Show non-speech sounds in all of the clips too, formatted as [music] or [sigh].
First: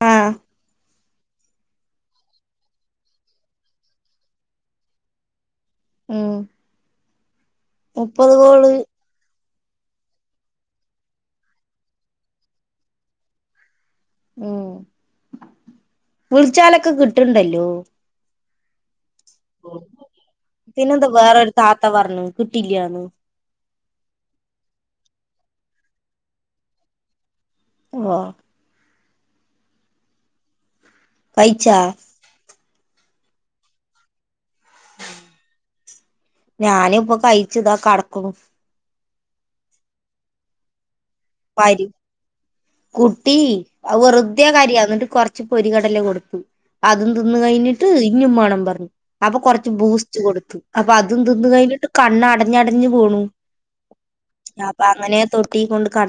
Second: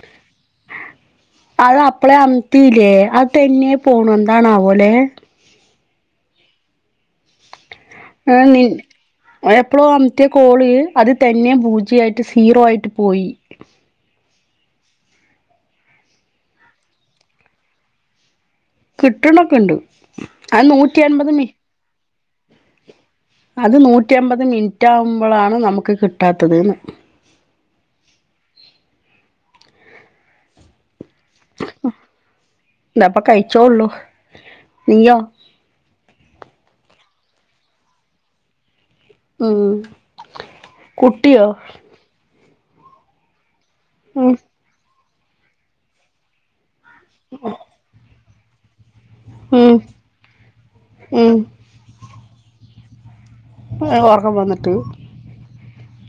ആ അത് അപ്പളെ അംത്തില്ലേ അത് തെന്നെ പോണ എന്താണാവോലെ ഉം മുപ്പത് കോള് എപ്പോളോ അംത്തെ കോള് അത് തന്നെയ പൂജിയായിട്ട് സീറോ ആയിട്ട് പോയി ഉം വിളിച്ചാലൊക്കെ കിട്ടുണ്ടല്ലോ കിട്ടണൊക്കെ ഇണ്ട് അത് നൂറ്റി അൻപത് മി കിട്ടില്ലാന്ന് അത് നൂറ്റി അമ്പത് മിൻറ്റ് ആകുമ്പളാണ് നമുക്ക് കിട്ടാത്തത് ന്ന് ഓ പൈച്ചാ ല്ല ഇപ്പ കഴിച്ചോള്ളൂ നീയോ ഞാന് ഇപ്പൊ കഴിച്ച്താ കടക്കുണു ഉം കുട്ടിയോ പരി കുട്ടി ഉം വെറുെതെ കാര്യ എന്നിട്ട് കൊർ ച്ച് പൊരി കടല കൊടുത്തു അതും തിന്ന് കഴിഞ്ഞിട്ട് ഇഞ്ഞു മാണം പറഞ്ഞു അപ്പൊ കൊറച്ച് ഉം ബൂസ്റ്റ് കൊടുത്തു അപ്പൊ അതും ഉം തിന്ന് കഴിഞ്ഞിട്ട് കണ്ണടഞ്ഞ് അട ഞ്ഞ് പോണു ഒ ഓർക്കം വന്നിട്ട് ട്ടീ കൊണ്ട് കട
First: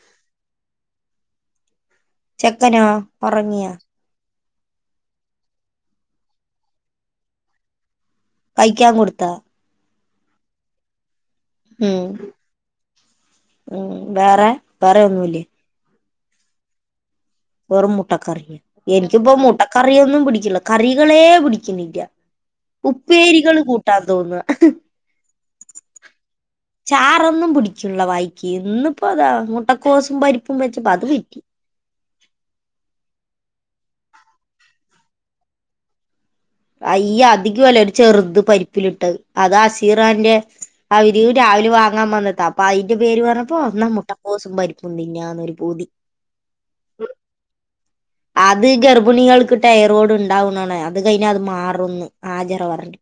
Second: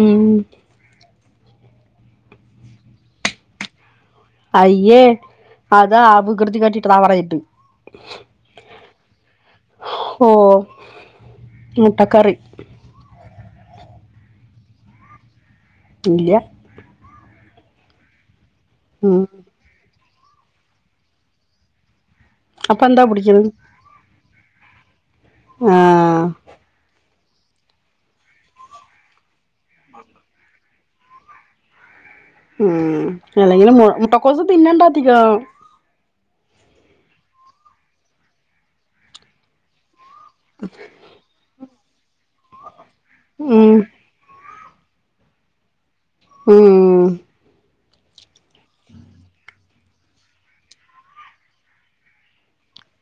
ഉം ചെക്കനോ ഉറങ്ങിയാ അയ്യേ അതാ അ വികൃതി കാട്ടിട്ട് താ അവടെ [unintelligible] കഴിക്കാൻ കൊടുത്ത ഓ ഉം മുട്ടക്കറി ഉം വേറെ വേറെ ഒന്നുല്ലേ ഇല്ല വെറും മുട്ടക്കറി ഉം എനിക്കിപ്പോ മുട്ടക്കറിയൊന്നും പിടിക്കുള്ള കറികളെ പിടിക്കുന്നില്ല അപ്പൊ എന്താ ഉപ്പേരികള് കൂട്ടാൻ തോന്നുക [unintelligible] ആഹ ചറൊന്നും പിടിക്കുള്ള വായിക്ക് ഇന്നിപ്പോ അതാ മുട്ട കോസും പരിപ്പും വെ ച്ച് പ്പതൊരുക്കി ഉം അല്ലെങ്കിലും മു മുട്ടക്കോസ് തിന്നണ്ട അധികം അയ്യ അധികം അല്ല ഒരു ചെറുത് പരിപ്പിലിട്ടത് അത് അശീ കാന്റെ അവര് രാവിലെ വങ്ങ മാമ വന്നിട്ട പയി പ്പ്ന്റെ പേര് പറഞ്ഞപ്പോ ഉം അന്നാ മുട്ടക്കോസും പരി തിന്നന്നൊരു പൂതി ഉം അത് ഗർഭിണികൾക്ക് ടയറോഡ് ഉണ്ടാവുന്ന അത് കയി ഞാ അത് മാറന്ന് ആജിറ പറഞ്ഞ്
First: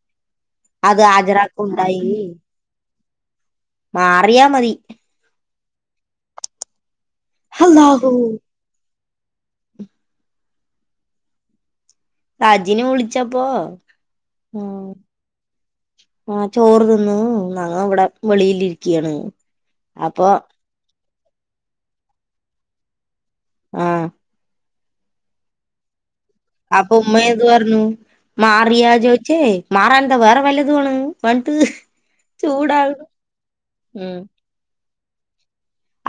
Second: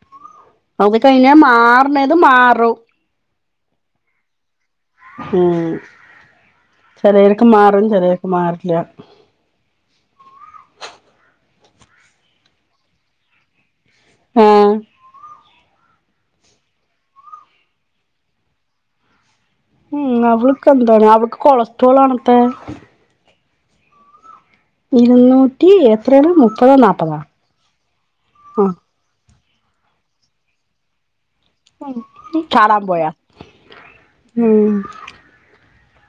അത് കയിഞ്ഞ മാറണത് മാറും മാറിയാ മതി ഉം ചെറിയൊക്ക്മാറും അല്ലാഹു ചെറിയൊക്ക് മാറില്ല രാജിനെ വിളിച്ചപ്പോ ഉം ആഹ ചോറ് നിന്നു ഞങ്ങ ഇവിടെ വെളിരിക്കുകയാണ് ഉം അവളക്ക് എന്തെന്ന് അവ് ക്ക് കൊളസ്ട്രോൾ ആണ് ഇത്തെ ആഹ ഇരുന്നൂറ്റി എത്രയാണ് മുപ്പതോ അപ്പൊ നാപ്പതോ ഉമ്മ എന്ത് പറഞ്ഞു ആഹ് മാറിയാ ചോദ ച്ചേ മാറാൻ എന്താ വേറെ വല്ലതു ആണ് പറഞ്ഞിട്ട് [unintelligible] ചാടാൻ പോയ ചൂടാകണ് ഉം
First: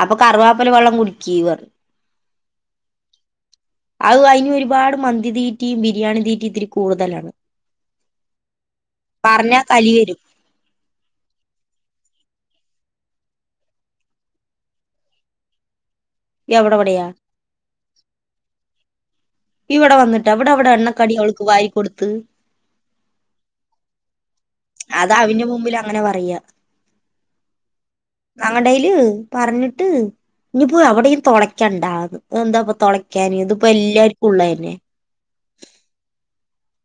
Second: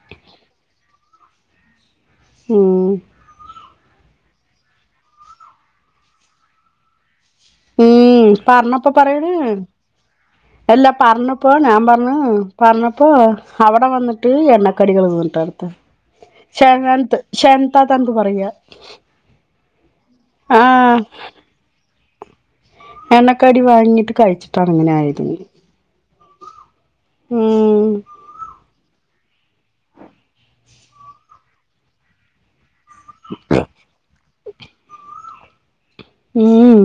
അപ്പൊ കറുവാപ്പല വെള്ളം കുടിക്കീ പറഞ്ഞു ഉം അത് അയിന് ഒരുപാട് മന്തി തീറ്റിയും ബിരിയാണി തീറ്റി ഇത്തിരി കൂടുതലാണ് ഉം പറഞ്ഞപ്പ പറയണ് പറഞ്ഞാ കലി വരും എല്ലാ പറഞ്ഞപ്പ ഞാൻ പറഞ്ഞു പറഞ്ഞപ്പോ അവിടെ വന്നട്ട് എണ്ണകടികള് തന്നിട്ടാടുത്ത എവിടെവിടെയാ ശാന്ത് ശാന്ത ത എന്ത് പറയാ ഇവിടെ വ ന്നിട്ടോ ആ ഇവിടെവിടെ എണ്ണക്കടി അവക്ക് വായി കൊടുത്ത് ത്ത് എണ്ണക്കടി വാങ്ങിട്ട് കഴിച്ചിട്ടാണ് അങ്ങനെ ആയതെന്നു അയ്യ ഞങ്ങടയില് പറഞ്ഞിട്ട് ഇനി പോയി അവിടെയും തുളയ്ക്കണ്ടാ അത് എന്താ തുടയ്ക്കാന് ഇതിപ്പോ എല്ലാരു പുള്ളേനെ ഉം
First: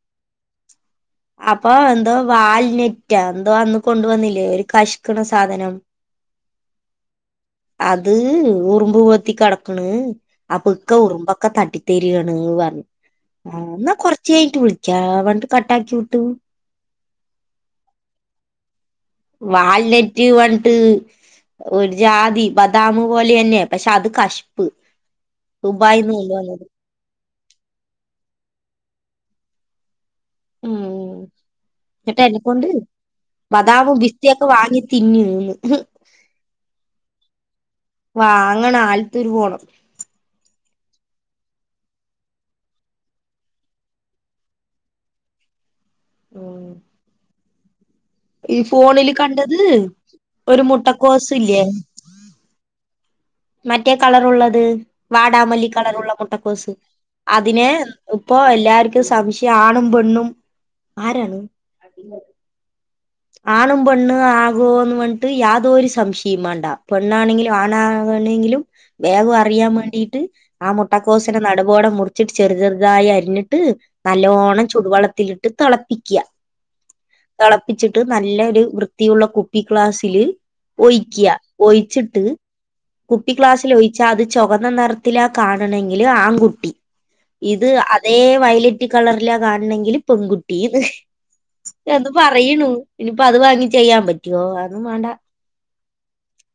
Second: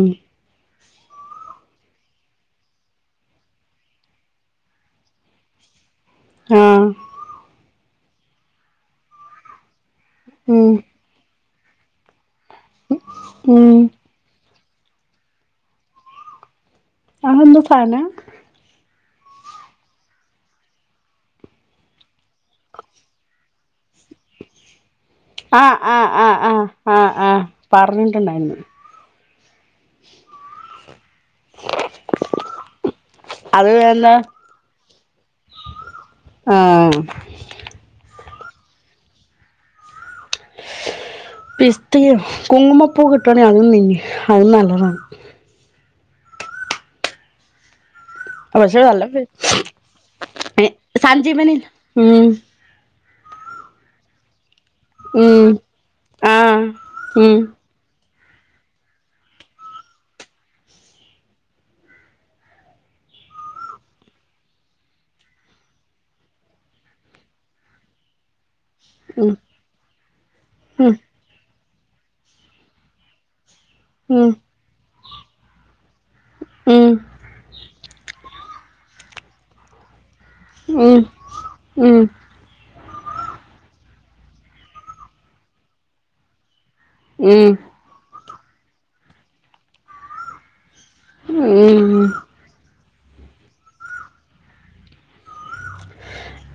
അപ്പൊ എന്തോ വാൽനെറ്റാ എന്തോ അന്ന് കൊണ്ടവന്നില്ലേ ഒരു കഷ്ക്കണ സാധനം ആ അത് ഉറുമ്പ് പോത്തി കിടക്കണ് ഉം അപ്പൊ ഇക്ക ഉറുമ്പ് ഒക്കെ തട്ടിത്തരിയാണ് പറഞ്ഞു ഉം എന്നാ കൊറച്ചായിട്ട് വിളി ക്കാ വൺട്ട് കട്ടാക്കി ട്ടും അഹന്തു സാന്ന വാൽനെറ്റ് വട്ട് ഒരു ജാതി ബദാമു പോലെ അല്ലെ ആഹ് ആഹ് ദുബായിന്ന് ആഹ് കൊണ്ടുവന്നത് ആഹ് ആഹ് ആഹ് പറഞ്ഞിട്ടുണ്ടായിരുന്നു ഉം കേട്ടാ എന്നെക്കൊണ്ട് അത് ബദാമും എന്താ ബിസ്തയൊക്കെ വാങ്ങി തിന്ന് ആ വാ അങ്ങണ ആലത്തൂര് പോണം പിസ്ത കുങ്കുമപ്പൂ കിട്ടവാണങ്ക അങ്ങുന്നേണ്യ അതും നല്ലതാണ് ഉം ഈ അവഷല്ല ഫോണില് കണ്ടത് ഒരു സാജി മുട്ടക്കോസ് മന ഇല്ലേ ഉം മറ്റേ കളർ ഉള്ളത് ഉം വാടാമലല്ലി കളറുള്ള ആഹ് മുട്ടക്കോസ് ഉം അതിനെ ഇപ്പൊ എല്ലാർക്കും സംശയം ആണും പെണ്ണും ആരാണ് ആണും പെണ് ആകുവോ എന്ന് വ പറഞ്ഞിട്ട് യാതൊരു സംശയം വേണ്ട പെണ്ണാണെങ്കിലും ആണാകണെങ്കിലും ഉം വേഗം അറിയാൻ വേണ്ടിട്ട് ആ ഉം മുട്ടക്കോശിനെ നടു ടെ മുറിച്ചട്ട് ചെറു ചെറുതായി അരിഞ്ഞി ട്ട് ഉം നല്ലോണം ചൂടുവെള്ളത്തിലിട്ട് തിളപ്പ ക്യ ഉം [unintelligible] ച്ചിട്ട് നല്ലൊരു വൃത്തിയുള്ള കുപ്പിക്ലാസ്സില് ഉം ഒഴിക്ക്യ ഉം ഒയിച്ചിട്ട് കുട്ടി ക്ലാസ്ൽ ഒഴിച്ചാ അത് ചുവന്ന നിറത്തിലാ കാണണങ്കില് ആൺകുട്ടി ഉം ഇത് അതേ വയലറ്റ് കളറിലാ കാണണങ്കിൽ പെൺകുട്ടീ ന്ന് ഊം ണു ഇനിയിപ്പ അത് വാങ്ങി ചെയ്യാൻ പറ്റോ അ ഒന്നും വാണ്ട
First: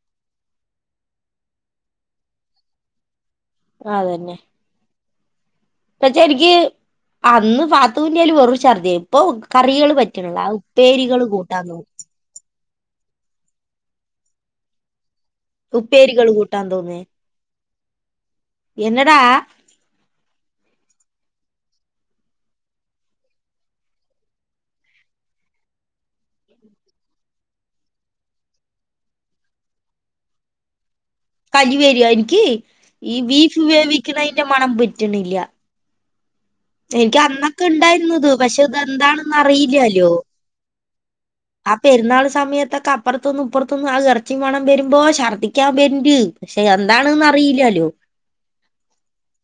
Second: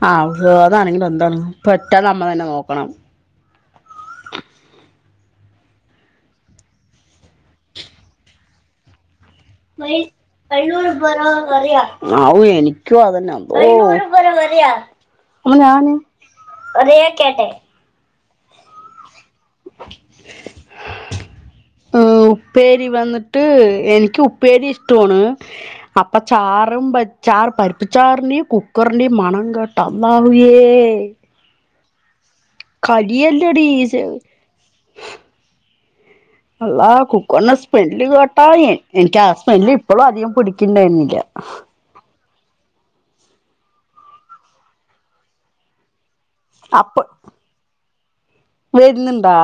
ആ അ അതാണെങ്കിലും എന്താണ് പെറ്റാ നമ്മളന്നെ നോക്കണം ആതന്നെ പക്ഷെ എനിക്ക് അന്ന് പാത്തൂൻ്റെല് വെറും ഛർദ്ദി കൂട്ടാൻ തോന്നും അവൂ എനി ക്കു അതന്നെ അള്ളോ അപ്പൊ ഞാന് ഉപ്പേരികള് എന്നതാ ഏ ഉപ്പേരി വന്നിട്ട് എനിക്ക് ഉപ്പേരി ഇഷ്ടമാണ് അപ്പ ചാറും ചാർ പരിപ്പ് ചാറിൻന്റെയും കുക്കറിൻന്റെയും മണം കേട്ട അള്ളാഹുവേ [unintelligible] തീ ഈ ബീഫ് കരിയല്ലടി ഈസ് വേവിക്കണയിന്റെ മണം പറ്റണില്ല അള്ളാ എനിക്ക് കുക്കറിണ അന്നൊക്കെ സ്മെല്ല് ഉണ്ടായിരുന്നത് കേട്ടാ പക്ഷെ എനിക്ക് ആ ഇതെന്താണെന്ന് സ്മെല്ല് ഇപ്പളും അറിയില്ലല്ലോ അധികം പിടിക്കണ്ടായിരിന്നില്ല ആ പെരുന്നാൾ സമയത്തൊക്കെ അപ്പുറത്തൂന്നും ഇപ്പർത്തുന്നും ആ ഇറച്ചി മണം വരുമ്പോ ശർദ്ദിക്കാൻ വെര്ണ്ട് പക്ഷെ എന്താണ് ന്ന് അറിയില്ലല്ലോ വര്ന്നുണ്ടാ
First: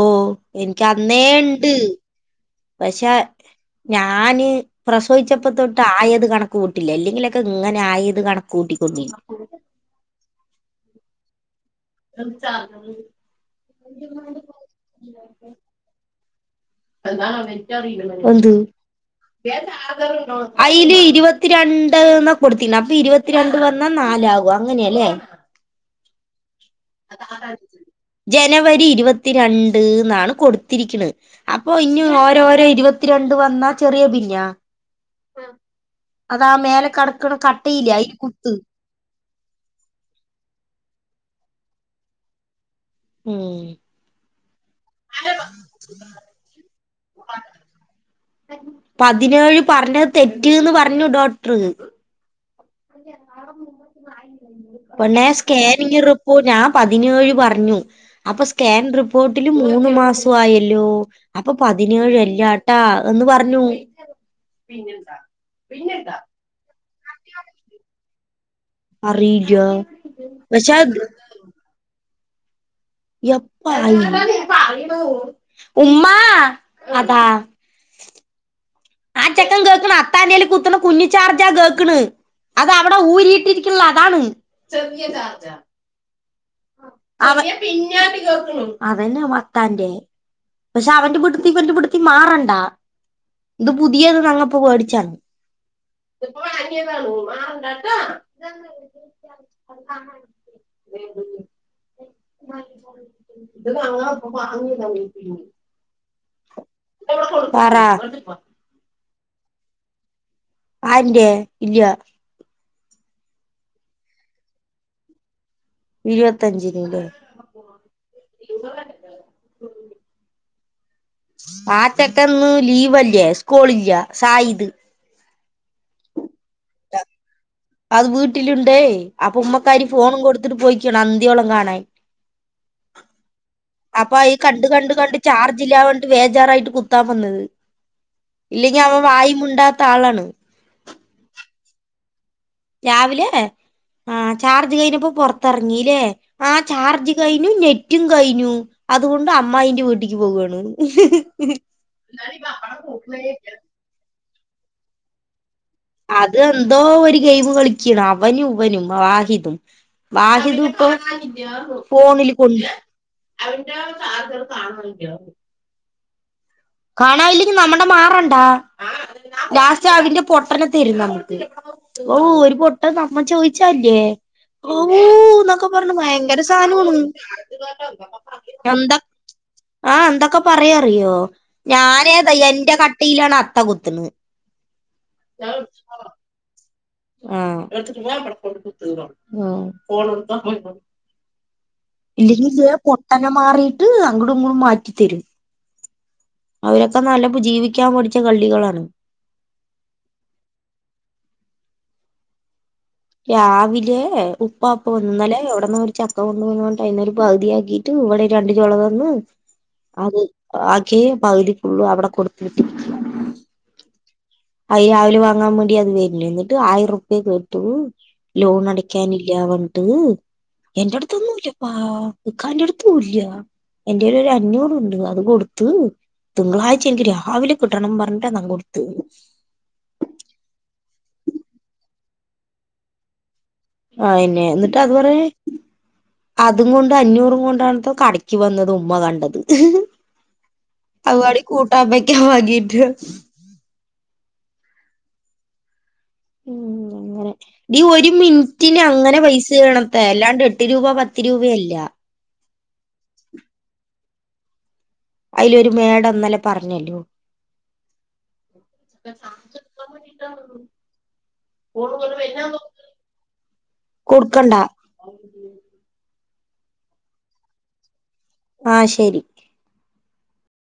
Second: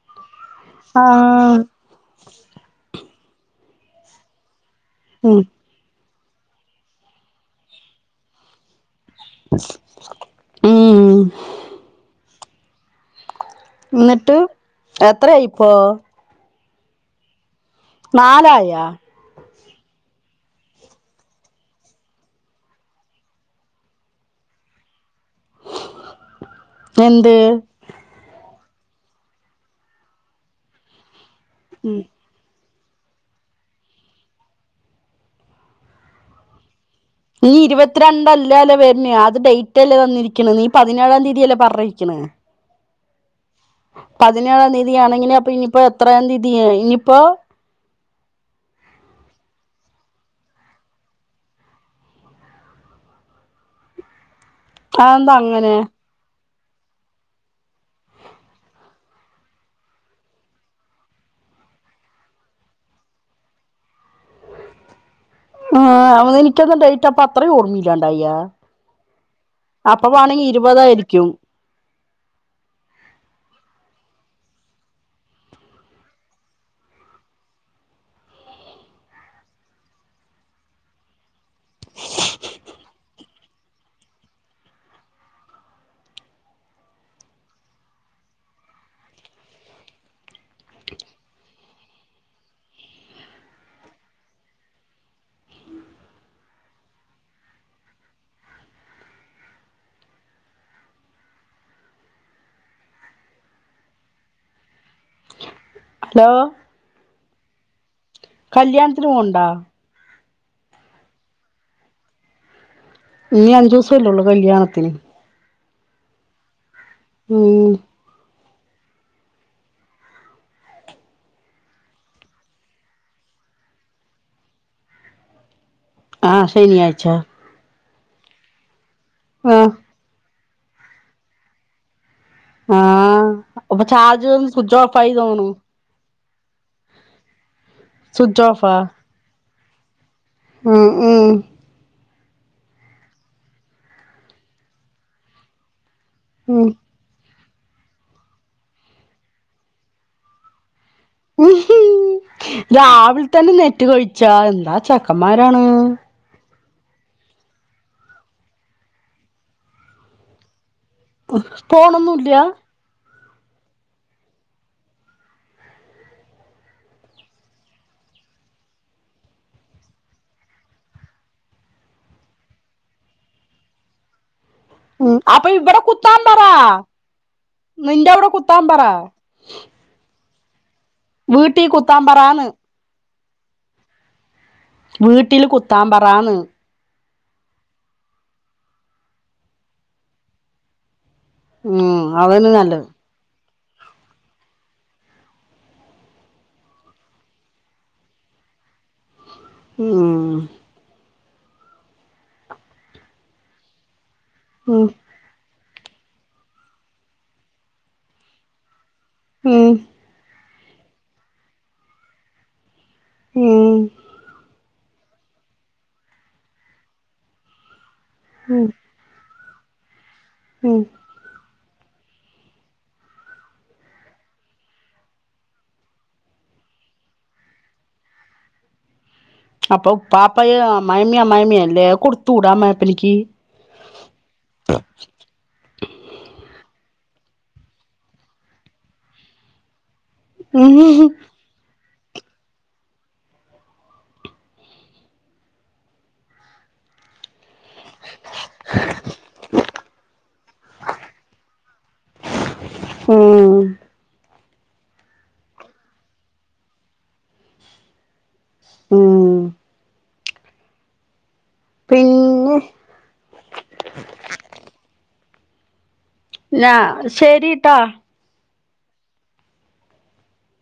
ഓഹ് എനിക്ക് അന്നേ ആഹ് ഇണ്ട് പക്ഷെ ഞാന് ഉം പ്രസവദിച്ചപ്പ തൊട്ട് ആയത് കണക്ക് കൂട്ടില്ല അല്ലെങ്കിലൊക്കെ ഇങ്ങനെ ആയത് കണക്ക് കൂട്ടി ഉം അ ച [unintelligible] എന്നിട്ട് എത്രയായി ഇപ്പോ [unintelligible] എന്ത് നാലായാ അയിലി ഇരുപത്തിരണ്ട് എന്നാ കൊടുത്തിന്നെ അപ്പൊ ഇരുപത്തിരണ്ട് വന്നാൽ നാലാകും അങ്ങനെയല്ലേ എന്ത് ജനവ രി ഇരുപത്തിരണ്ട് ന്നാണ് കൊടുത്തിരിക്ണ് അപ്പൊ ഇനി ഓരോരോ ഇരുപ ഇരുപത്തിരണ്ട് വന്നാ ചെറിയ [unintelligible] അതാ മേലേ ഈ ഇരുപത്തിരണ്ടല്ലല്ലോ വര്നെ ത് ഡേറ്റ് അല്ലേ തന്നിരിക്കണ് നീ പതിനേഴാം തീയതിയല്ലേ പറഞ്ഞിരിക്കണ് ഉം പതിനേഴാം തീയതിയാണെങ്കിനി അപ്പൊ ഇനിയിപ്പോ എത്ര തീയതി ഇനിയിപ്പോ പതിനേഴ് പറഞ്ഞത് തെറ്റീന്ന് പറഞ്ഞു ഡോക്ടർ അല്ല ആ [unintelligible] പെണ്ണേ അതെന്താ അങ്ങനെ സ്കാനിങ്ങ് റിപ്പോ ഞാ പതിനേഴ് പറഞ്ഞു അപ്പൊ സ്കാൻ റിപ്പോർട്ടില് മൂന്ന് മാസായല്ലോ അപ്പൊ പതിനേഴ് അല്ലാട്ടാ എന്ന് പറഞ്ഞു ആ അവനിക്കെന്താ ഡേ ൻക്ക്പ്പത്ര ഓർമില്ല വയ്യ അറിയില്ല അപ്പൊ വാണെങ്കി ഇരുപതായിരിക്കും എപ്പായി ഉമ്മ അതാ ആ ചെക്കൻ കേൾക്കണ് അത്താന്റെല് കുത്തണ കുഞ്ഞി ചാർജാ കേക്ക്ണ് അത് അവിടെ ഊരിയിട്ടിരിക്ക്ള്ളെ അതാണ് അതെന്നെ അത്താന്റെ പക്ഷെ അവന്റെ വീട്ട്ത്തതും ഇവന്റെ വീട്ട്ത്തതും മാറണ്ട ഇത് പുതിയത് ഞങ്ങ ഇപ്പൊ വേടിച്ചാണ് [unintelligible] ഹലോ പറ കല്യാണത്തിന് പോക്ണ്ടോ ആ [inaudible] ആര്ന്റെ ഇല്ല ഇനി അഞ്ചു ദിവസം അല്ലേള്ളൂ കല്യാണത്തിന് ഇരുപത്തഞ്ചി ഉം [unintelligible] ആറ്റക്ക്ന്ന് ലീവല്ലേ സ്കൂളില്ല സായിത് ആ ശനിയാഴ്ച അത് വീട്ട്ല്ണ്ടേ അപ ആഹ് ഉമ്മക്കാരി ഫോണും കൊട് ന്ന്ട്ട് പോയിക്കേണം അന്ത്യോണം കാണാൻ ആ അപൊ ചാർജ്ന്നു സ്വിച്ചോഫായി തോന്ന്ണു വേജാറായിട്ട് കുത്താവന്നത് സ്വിച്ച് ഓഫാ ഇല്ലെങ്കി അവം വായ്മുണ്ടാത്ത ആളാണ് ഉം ഉം രാവിലെ എ ആഹ് ചാർജ് കഴിഞ്ഞപൊ പൊറത്തെറങ്ങീലേ ആ ഉം ചാർജ് കയി നു നെറ്റും കയിഞ്ഞു അതോണ്ട് അമ്മായിന്റെ വീട്ടിക്ക് പോവാണ് [unintelligible] രാവിൾ തന്നെ നെറ്റ് കഴി ചാ എന്താ ചക്കമ്മാ അത് എന്തോ ഒരു ഗെയിമ് കളിക്കാണ് അവനും ഇവനും വാഹിദും വാഹിദ് ഇപ്പൊ ഫോണില് ഫോണൊന്നുല്ല കൊൺ അവന്റെ ചാർജറ് കാണുന്നില്ല കാണാ ഇല്ലെങ്കി നമ്മ്ടെ മാറണ്ടാ ലാസ്റ്റ് അതിന്റെ പൊട്ടനെ തരും നമ്മുക് ഔ ഒരു പൊട്ട നമ്മൾ ചോയിച്ചാല്ലേ ഔ ഊ ഉം അപ്പൊ ന്നൊക്കെ ഇവിടെ പറഞ്ഞ് കുത്താൻ ഭയങ്കര പറ സാനാണ് നിന്റെ അവിടെ കുത്താൻ പറ എന്ത. ആഹ് എന്തൊക്കെ പറയാ അറിയോ വീട്ടി കുത്താൻ ഞാനേത പറാന്ന് എന്റെ ക ട്ടീലാണ് അത്ത കുത്ത്ണെ വീട്ടില് കുത്താപറാന്ന് ആഹ് ആഹ് ഉം അതന്നെ ഇല്ലെങ്കിലേ നല്ലത് പൊട്ടനെ മാറി ത് അങ്ങ്ടും ഇങ്ങ്ടും മാറ്റിത്തരും. അതിനെക്കാൾ നല്ല ജീവിക്കാൻ പടിച്ച കള്ളികളാണ് ഉം രാവിലേ ഉം ഉപ്പാപൊ വന്ന് ഇന്നലേ എവിടന്നോര് ചക്ക കൊണ്ട് വന്നു എന്നിട്ട് അയിന്നൊരു പവ്തി ആക്കീട്ട് ഇവടൊരു രണ്ട് ചൊള ത ഉം ഉം ആര് ആകെ പവ്തിക്കുള്ളു അവടെ കൊടുത്തു വിട്ടി ഉം അയ് രാവിലെ വാങ്ങാൻ വേണ്ടി അത് വര്ണ് ഇന്നിട്ട് ആയിരം ഉറുപി കെതൂ ലോൺ അടയ്ക്കാനി ഇല്ലാ പറഞ്ഞിട്ട് ഉം എന്റെ അടുത്ത്ന്നൂല്ല ആ ഇ ക്കാന്റെ അടുത്തുല്ല്യ എന്റെ കയ്യിൽ ഒരു അഞ്ഞൂറ് ഉണ്ട് അത് കൊടുത്ത് തിങ്കളാഴ്ച എനിക്ക് രാവിലെ കിട്ടണം പറഞ്ഞിട്ടാ ഞാൻ കൊടുത്തത് അപ്പൊ ഉപ്പാപ്പയ് അമ്മായിമ്മയും അമ്മായിമ്മയും അല്ലേ കൊടുത്തൂടാ അമായിപ്പനിക്ക് ആ ന്നെ എന്നിട്ട് അത്പറ അതും കൊണ്ട് അഞ്ഞൂറും കൊണ്ടാണ്ത്രെ കടക്ക് വന്നത് ഉമ്മ കണ്ടത് [unintelligible] ആ ബക്ക വാങ്ങിട്ട് ഉം അങ്ങനെ ടി ഒരു മിനിറ്റിന് അങ്ങനെ പൈസ വീണത്ത അല്ലാണ്ട് എട്ട് രൂപ പത്ത് രൂപയല്ല ഉം അയിലൊരു മാഡം ഇന്നലെ പറഞ്ഞല്ലോ. ഉം ആ പിന്നെ കൊടുക്കണ്ട ന്നാ ശരിട്ടാ ആഹ് ശരി